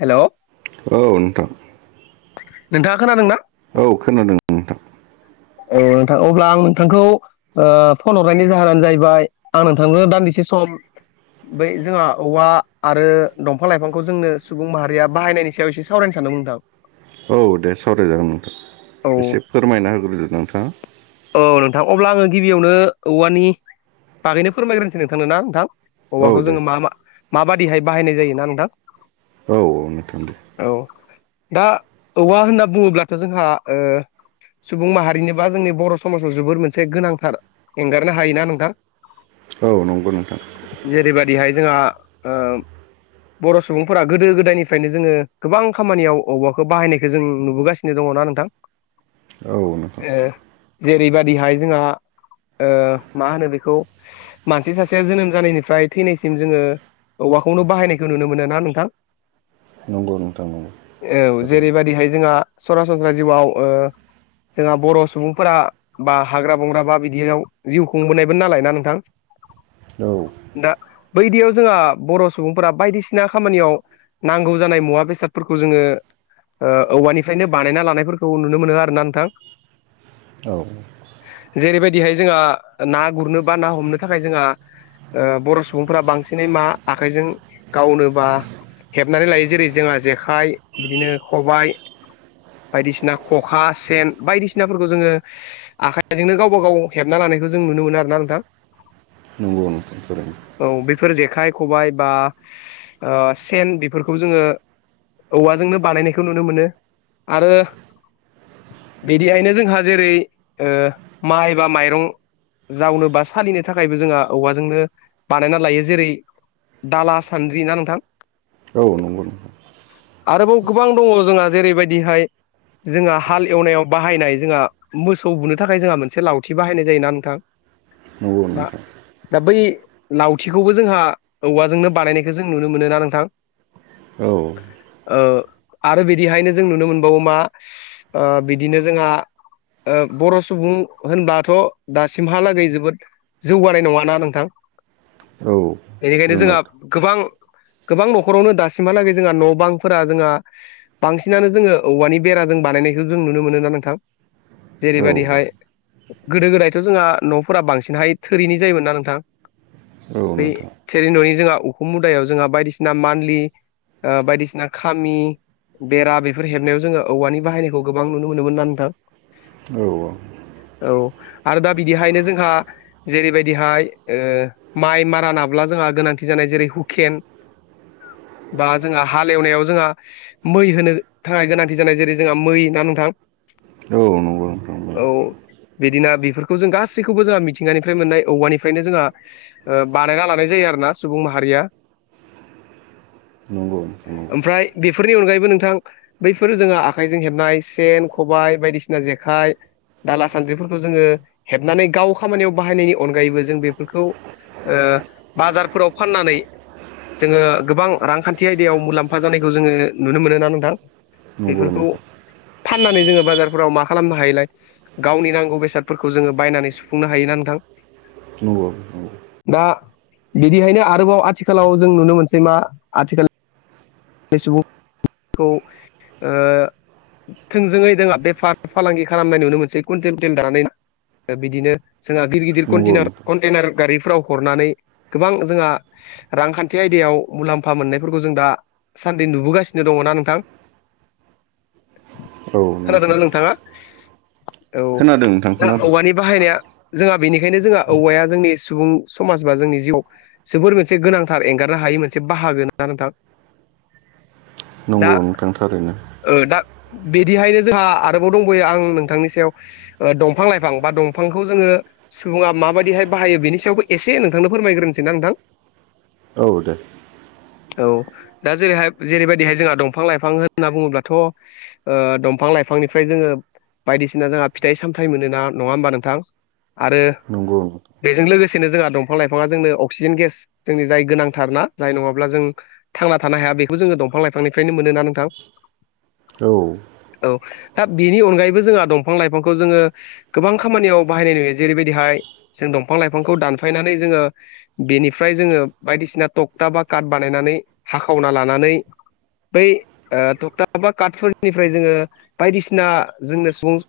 Hello औ नोंथां नोंथाङा खोनादों ना औ खोनादों नोंथां औ नोंथां अब्ला आं नोंथांखौ फन हरनायनि जाहोनानो जाहैबाय आं नोंथांजों दान्दिसे सम बै जोंहा औवा आरो दंफां लाइफांखौ जोंनो सुबुं माहारिया बाहायनायनि सायाव एसे सावरायनो सानदोंमोन नोंथां औ दे सावरायजागोन औ नोंथां एसे फोरमायना होग्रोदो नोंथाङा औ नोंथां अब्ला आङो गिबियावनो औवानि बागैनो फोरमायग्रोनोसै नोंथांन ना नोंथां औ अबावबाखौ दे जोङो मा माबादिहाय बाहायनाय जायोना नोंथां औ औ नोथांदो औ दा औवा होनना बुङोब्लाथ' जोंहा सुबुं माहारिनि बा जोंनि बर' समाजाव जोबोर मोनसे गोनांथार एंगारनो हायोना नोंथां औ नंगौ नोंथां जेरैबायदिहाय जोंहा बर' सुबुंफोरा गोदो गोदायनिफ्रायनो जोङो गोबां खामानियाव औबवाखौ बाहायनायखौ जों नुबोगासिनो दङना नोंथां औ नोंथां जेरैबायदिहाय जोंहा मा होनो बेखौ मानसि सासेया जोनोम जानायनिफ्राय थैनायसिम जोङो औवाखौनो बाहायनायखौ नुनो मोनो ना नोंथां नंगौ नोंथां नंगौ औ ओरैनो जेरैबायदिहाय जोंहा सरासनस्रा जिउआव जोंहा बर' सुबुं फोरा बा हाग्रा बंग्रा बा बिदियाव जिउ खुंबोनायबो नालायना नोंथां औ दा बैदियाव जोंहा बर' सुबुंफोरा बायदिसिना खामानियाव नांगौ जानाय मुवा बेसादफोरखौ जोङो। औवानिफ्रायनो बानायना लानायफोरखौ नुनो मोनो आरोना नोंथां। औ जेरैबायदिहाय जोंहा ना गुरनो बा ना हमनो थाखाय जोंहा। ओ बर' सुबुंफोरा बांसिनै मा आखाइजों गावनोबा हेबनानै लायो जेरै जोंहा जेखाइ बिदिनो खबाय। बायदिसिना खखा सेन बायदिसिना। सिनाफोरखौ जोङो आखाइजोंनो गावबा गाव हेबना लानायखौ जों नुनो मोनो आर ना नोंथां। नंगौ नोंथां औ बेफोर जेखाइ खबाइ बा सेन बेफोरखौ जोङो। औवाजोंनो बानायनायखौ नुनो मोनो आरो बेहायनो जोंहा जेरै माइ बा माइरं जावनो बा सालिनो थाखायबो जोंहा औवाजोंनो बानायना लायो जेरै दाला सानद्रि ना नोंथां। औ नंगौ नोंथां। आरोबाव गोबां दङ जोंहा जेरैबायदिहाय जोंहा हाल एवनायाव। बाहायनाय जोंहा मोसौ बुनो थाखाय जोंहा मोनसे लावथि बाहायनाय जायोना नोंथां। नंगौ बा नोंथां दा बै लावथिखौबो जोंहा औवाजोंनो बानायनायखौ जों नुनो मोनोना नोंथां। [unintelligible] औ ओ आरो बिदिहायनो जों नुनो मोनबावो मा बि बिदिनो जोंहा बर' सुबुं होनबाथ' दासिमहालागै जोबोद। जौगानाय नङाना नोंथां। औ बेनिखायनो जोंहा जोंनाथ' गोबां गोबां न'खरावनो दासिमहालागै जोंहा न' बांफोरा जोंहा। बांसिनानो जोङो औवानि बेराजों बानायनायखौ जों नुनो मोनो ना नोंथां। औ जेरैबायदिहाय। गोदो गोदायथ' जोंहा न'फोरा बांसिनहाय थोरिनि जायोमोन ना नोंथां। औ बै नोंथां थेरै न'नि जोंहा उखुम मुदायाव जोंहा बायदिसिना मान्थलि बायदिसिना खामि बेरा बेफोर हेबनायाव जोङो औवानि बाहायनायखौ गो गोबां नुनो मोनोमोन ना नोंथां। औ औ औ आरो दा बिदिहायनो जोंहा जेरैबायदिहाय। माइ मारा नाब्ला जोंहा गोनांथि जानाय जेरै हुकेन बा जोंहा हालेवनायाव जोंहा मै होनो थाखाय गोनांथि जानाय जेरै जोंहा मै दा नोंथां औ नंगौ औ बिदिना बेफोरखौ जों गासैखौबो जोंहा मिथिंगानिफ्राय मोननाय औवानिफ्रायनो जोंहा। बानायना लानाय जायो आरोना सुबुं माहारिया। नंगौ। नंगौ ओमफ्राय बेफोरनि अनगायैबो नोंथां बैफोर जोंङो आखाइजों हेबनाय। सेन खबाय बायदिसिना जेखाइ दाला सान्द्रिफोरखौ जोङो हेबनानै गाव खामानियाव बाहायनायनि अनगायैबो जों बेफोरखौ। बाजारफोराव फाननानै। जोङो गोबां रांखान्थि आयदायाव मुलाम्फा जानायखौ जोङो नुनो मोनोना नोंथां। नंगौ। बेफोरखौ फाननानै जोङो बाजारफोराव मा खालामनो हायलाय। गावनि नांगौ बेसादफोरखौ जोङो बायनानै सुफुंनो हायोना नोंथां। नंगौ नंगौ। दा बिदिहायनो आरोबाव आथिखालाव जों नुनो मोनसै मा आथिखाल बे सुबुंखौ ओ थोंजोङै दोङहा बेफार फालांगि खालामनाय नुनो मोनसे कन्टेमटन्डारानानै बिदिनो जोंहा गिदिर गिदिर नंगौ कार नोंथां कन्टेनार गारिफ्राव हरनानै गोबां जोंहा रांखान्थि आयदायाव मुलाम्फा मोननायफोरखौ जों दा सान्दि नुबोगासिनो दङना नोंथां औ नोंथां खोनादोंना नोंथाङा औ खोनादों नोंथां दा खोनादों औवानि बाहायनाया जोंहा बेनिखायनो जोंहा औवाया जोंनि सुबुं समाज बा जोंनि जिउआव जोबोर मोनसे गोनांथार एंगारनो हायि मोनसे बाहागो ना नोंथां दा नंगौ नोंथां थारैनो दा बिदिहायनो जोंहा आरोबाव दंबावयो आं नोंथांनि सायाव दंफां लाइफां बा दंफांखौ जोङो सुबुङा माबायदिहाय बाहायो बेनि सायावबो एसे नोंथांनो फोरमायग्रोनोसै नां नोंथां औ दे औ दा जेरैहाय जेरैबायदिहाय जोंहा दंफां लाइफां होनना बुङोब्लाथ' दंफां लाइफांनिफ्राय जोङो बायदिसिना जोंहा फिथाइ सामथायाइ मोनोना नङा होमबा नोंथां आरो नंगौ औ बेजों लोगोसेनो जोंहा दंफां लाइफाङा जोंनो अक्सिजेन गेस जोंनि जाय गोनांथारनाा जाय नङाब्ला जों थांना थानो हाया बेखौ जोङो दंफां लाइफांनिफ्रायनो मोनोना नोंथां औ औ दा बेनि अनगायैबो जोंहा दंफां लाइफांखौ जोङो गोबां खामानियाव बाहायनाय नुयो जेरैबायदिहाय जों दंफां लाइफांखौ दानफायनानै जोङो बेनिफ्राय जोङो बायदिसिना टक्था बा काट बानायनानै हाखावना लानानै बै थकथाबा काटफोरनिफ्राय जोङो बायदिसिना जोंनो सुबुं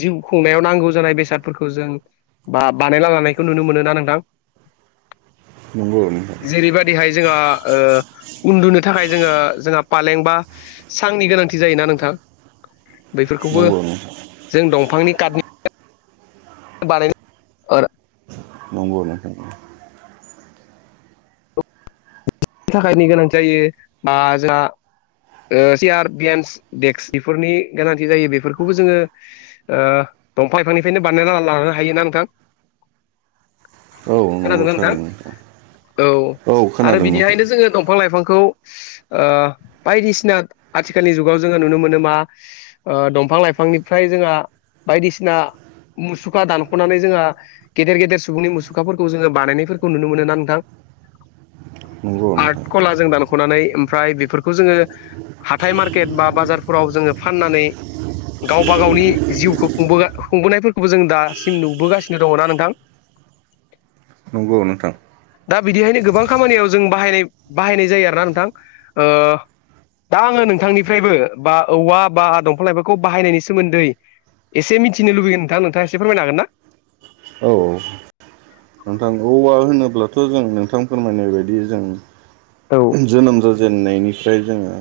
जिउ खुंनायाव नांगौ जानाय बेसादफोरखौ जों बा- बानायना लानायखौ नुनो मोनोोना नोंथां [inaudible] नंगौ नोंथां जेरैबायदिहाय जोंहा उन्दुनो थाखाय जोङो जोंहा फालें बा सांनि गोनांथि जायोना नोंथां बैफोरखौबो नंगौ नोंथां जों दंफांनि काथनि बानाय [unintelligible] औ नंगौ बिनि थाखायनो गोनां जायो बा जोंहा सियार बेन्स देक्स बेफोरनि गोनांथि जायो बेफोरखौबो जोङो दंफां लाइफांनिफ्रायनो बानाय लानो हायोना नोंथां औ नंगौ थारैनो नोंथां औ औ खोनादों फ्रायनो जों दंफां लाइफांखौ बायदिसिना आथिखालनि जुगाव जोङो नुनो मोनो मा दंफां लाइफांनिफ्राय जोंहा बायदिसिना मुसुखा दानख'नानै जोंहा गेदेर गेद सुबुंनि मुसुखाफोरखौ जोङो बानायनायफोरखौ नुनो मोनो ना नोंथां नंगौ आर्ट नोंथां कला जों दानख'नानै ओमफ्राय बेफोरखौ जोङो हाथाय मार्केट बा बाजारफोराव जोङो फाननानै गावबा गावनि जिउखौबो खुंबोनायफोरखौबो जों दासिम नुबोगासिनो दङ ना नोंथां नंगौ नोंथां दा बिदिहायनो गोबां खामानियाव जों बाहायनाय बाहायनाय जायो आरोना नोंथां दा आङो नोंथांनिफ्रायबो बा औवा बा दंफां लाइफोरखौ बाहायनायनि सोमोन्दै एसे मिथिनो लुबैगोन नोंथां नोंथाङा एसे फोरमायना होनो हागोन ना औ नोंथां औवा होनोब्लाथ' जों नोंथां फोरमायनाय बदि जों औ जोनोम जाजेननायनिफ्राय जोङो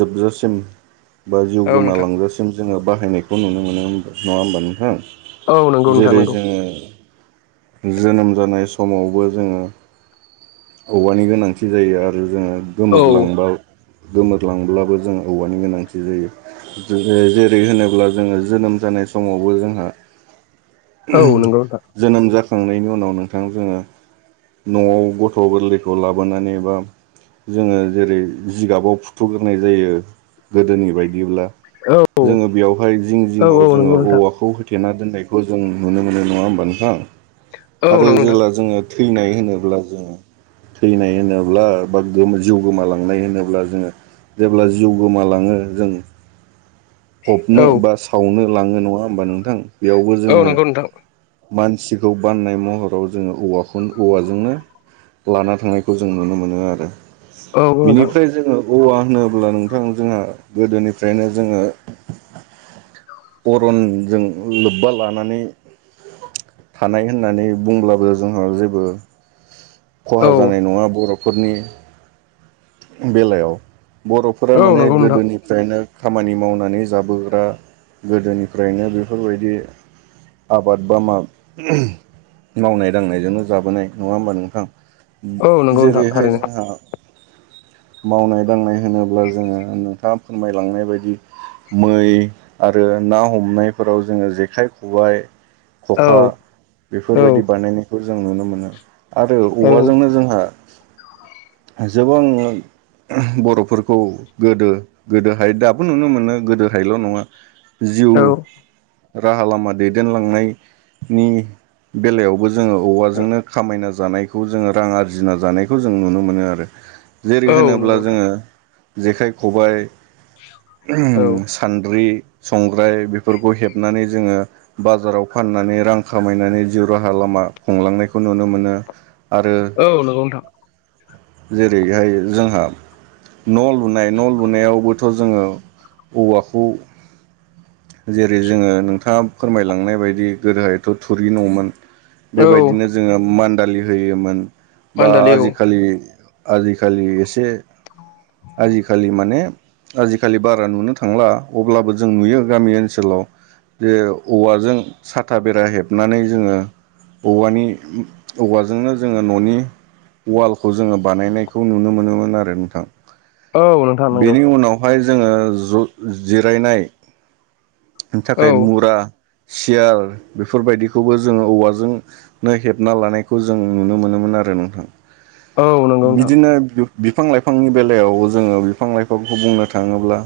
जोबजासिम बा जिउ औ नोंथां गोमालांगजासिम जोङो बाहायनायखौ नुनो मोनो नङा होमबा औ नंगौ नोंथां नोंथां जेरै नंगौ जोङो जोनोम जानाय समावबो जोङो औवानि गोनांथि जायो आरो जोङो औ गोमोरलांब गोमोरलांब्लाबो जों औवानि गोनांथि जायो जेरै होनोब्ला जोङो जोनोम जानाय समावबो जोंहा औ नंगौ नोंथां जोनोम जाखांनायनि उनाव नोंथां जोङो न'आव गथ' गोरलैखौ लाबोनानै बा जोङो जेरै जिगाबाव फुथ'ग्रोनाय जायो गोदोनि बायदिब्ला औ जोङो औ बेवहाय जिं जिङाव औ जोङो नंगौ नोंथां औवाखौ हो होथेना दोननायखौ जों नुनो मोनो नङा होमबा नोंथां औ आरो नंगौ नोंथां जेला जोङो थैनाय होनोब्ला जों थैनाय होनोब्ला बा गो जिउ गोमालांनाय होनोब्ला जोङो जेब्ला जिउ गोमालाङो जों [inaudible] फबनो औ बा सावनो लाङो नङा होमबा नोंथां बेयावबो औ जोङो नंगौ नोंथां मानसिखौ बाननाय महराव जोङो औवाखौ औवाजोंनो लाना थांनायखौ जों नुनो मोनो आरो औ नोंथां बिनिफ्राय जोङो औवा होनोब्ला नोंथां जोंहा गोदोनिफ्रायनो जोङो अरनजों लोब्बा लानानै थानाय होननानै बुंब्लाबो जोंहा जे जेबो खहा औ जानाय नङा बर' फोरनि बेलायाव बर'फोरा औ माने नंगौ नोंथां गोदोनि निफ्रायनो खामानि मावनानै जाबोग्रा गोदोनिफ्रायनो बेफोरबायदि आबाद बा मा मावनाय दांनायजोंनो जाबोनाय नङा होमबा नोंथां औ नंगौ नोंथां जेरैहाय थारैनो जोंहा मावनाय दांनाय होनोब्ला जोङो नोंथाङा फोरमायलांनाय बायदि मै आरो ना हमनायफोराव जोङो जेखाइ खबाइ औ खखा औ बेफोरबायदि बानायनायखौ जों नुनो मोनो। आरो औ औवाजोंनो जोंहा जोबां बर'फोरखौ गोदो गोदोहाय दाबो नुनो मोनो गोदोहायल' नङा जिउ औ राहा लामा दैदेनलांनायनि बेलायावबो जोङो औवाजोंनो खामायना जानायखौ जोङो रां आरजिना जानायखौ जों नुनो मोनो आरो। जेरै औ होनोब्ला नंगौ नोंथां जोङो औ जेखाइ खबाइ सानद्रि संग्राय बेफोरखौ हेबनानै जोङो बाजाराव फाननानै रां खामायनानै जिउ राहा लामा हमलांनायखौ नुनो मोनो आरो औ नंगौ नोंथां जेरैहाय जोंहा न' लुनाय न' लुनायावबोथ' जोङो औवाखौ जेरै जोङो नोंथाङा फोरमायलांनाय बायदि गोदोहायथ' थुरि न'मोन औ बेबायदिनो जोङो मान्दालि होयोमोन बा मान्दालि औ आजिखालि आजिखालि एसे आजिखालि माने आजिखालि बारा नुनो थांला अब्लाबो जों नुयो गामि ओनसोलाव जे औवाजों साथा बेरा हेबनानै जोङो औवानि औवाजोंनो जोङो न'नि उवालखौ जोङो बानायनायखौ नुनो मोनोमोन आरो नोंथां। औ नों बेनि उनावहाय जोङो ज जिरायनाय औ थाखाय मुरा सियार बेफोरबायदिखौबो जोङो औवाजों हेबना लानायखौ जों नुनो मोनोमोन आरो नोंथां। औ नंगौ नोंथां बिदिनो बिफां लाइफांनि बेलायाव जोङो बिफां लाइफांखौ बुंनो थाङोब्ला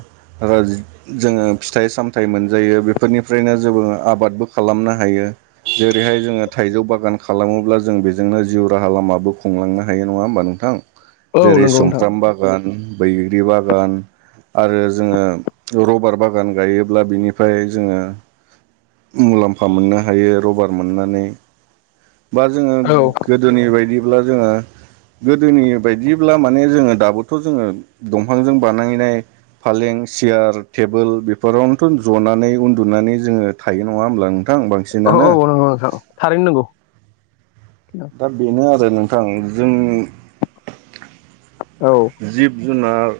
राजि जोङो फिथाइ सामथाइ मोनजायो बेफोरनिफ्रायनो जोबो आबादबो खालामनो हायो। जेरैहाय जोङो थाइजौ बागान खालामोब्ला जों बेजोंनो जिउ राहा लामाबो खुंलांनो हायो नङा होमबा नोंथां? औ जेरै नंगौ नोंथां सुमफ्राम बागान बैग्रि बागान। आरो जोङो रबार बागान गायोब्ला बिनिफ्राय जोङो मुलाम्फा मोननो हायो रबार मोननानै बा जोङो औ गोदोनि बायदिब्ला जोङो गोदोनि बायदिब्ला माने जोङो दाबोथ' जोङो दंफांजों बानायनाय फालें सियार टेबोल बेफोरावनोथ' जनानै उन्दुनानै जोंङो थायो नङा होमब्ला। नोंथां औ बांसिनानो औ नंगौ नोंथां थारैनो नंगौ। दा बेनो आरो नोंथां जोंनि औ जिब जुनार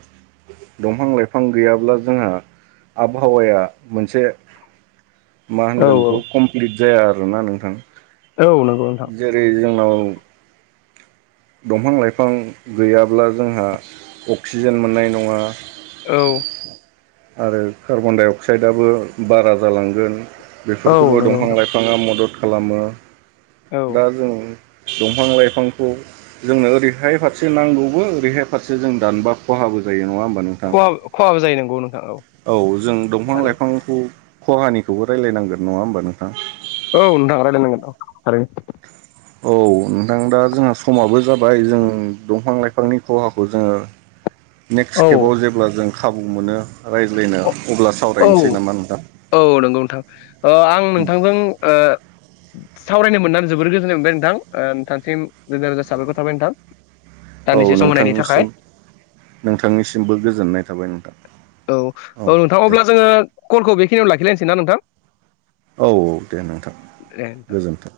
दंफां लाइफां गैयाब्ला जोंहा आबहावाया मोनसे मा होनगोन बेखौ औ कमप्लिट जाया आरोना नोंथां। औ नंगौ नोंथां जेरै जोंनाव दंफां लाइफां गैयाब्ला जोंहा अक्सिजेन मोननाय नङा औ आरो कार्बनडाइ अक्साइदआबो बारा जालांगोन। औ बेफोरखौबो नंगौ दंफां नोंथां लाइफाङा मदद खालामो औ दा जों दंफां लाइफांखौ जोंनो ओरैहाय फारसे नांगौबो ओरैहाय फारसे जों दानबा खहाबो जायो नङा होमबा नोंथां खहा खहाबो जायो नोंगौ नोंथां औ। औ जों दंफां थारैनो लाइफांखौ खहानिखौबो रायलाय नांगोन नङा होमबा नोंथां। औ नोंथां रायलायनांगोन औ थारैनो। औ नोंथां दा जोंहा समाबो जाबाय जों दंफां लाइफांनि खहाखौ जोंङो [inaudible] नेक्स्ट खेबाव जेब्ला जों खाबु मोनो रायज्लायनो अब्ला औ सावरायनोसै नामा नोंथां। औ नंगौ नोंथां आं नोंथांजों सावरायनो मोननानै जोबोर गोजोननाय मोनबाय नोंथां नोंथांसिम रोजा रोजा साबायखर थाबाय नोंथां। औ दानदिसे सम होनायनि नोंथांनिसिम थाखाय। नोंथांनिसिमबो गोजोननाय थाबाय नोंथां। औ औ नोंथां अब्ला जोंङो कलखौ बेखिनियावनो लाखिलायनोसैना नोंथां। औ औ दे नोंथां दे नोंथां गोजोन्थों।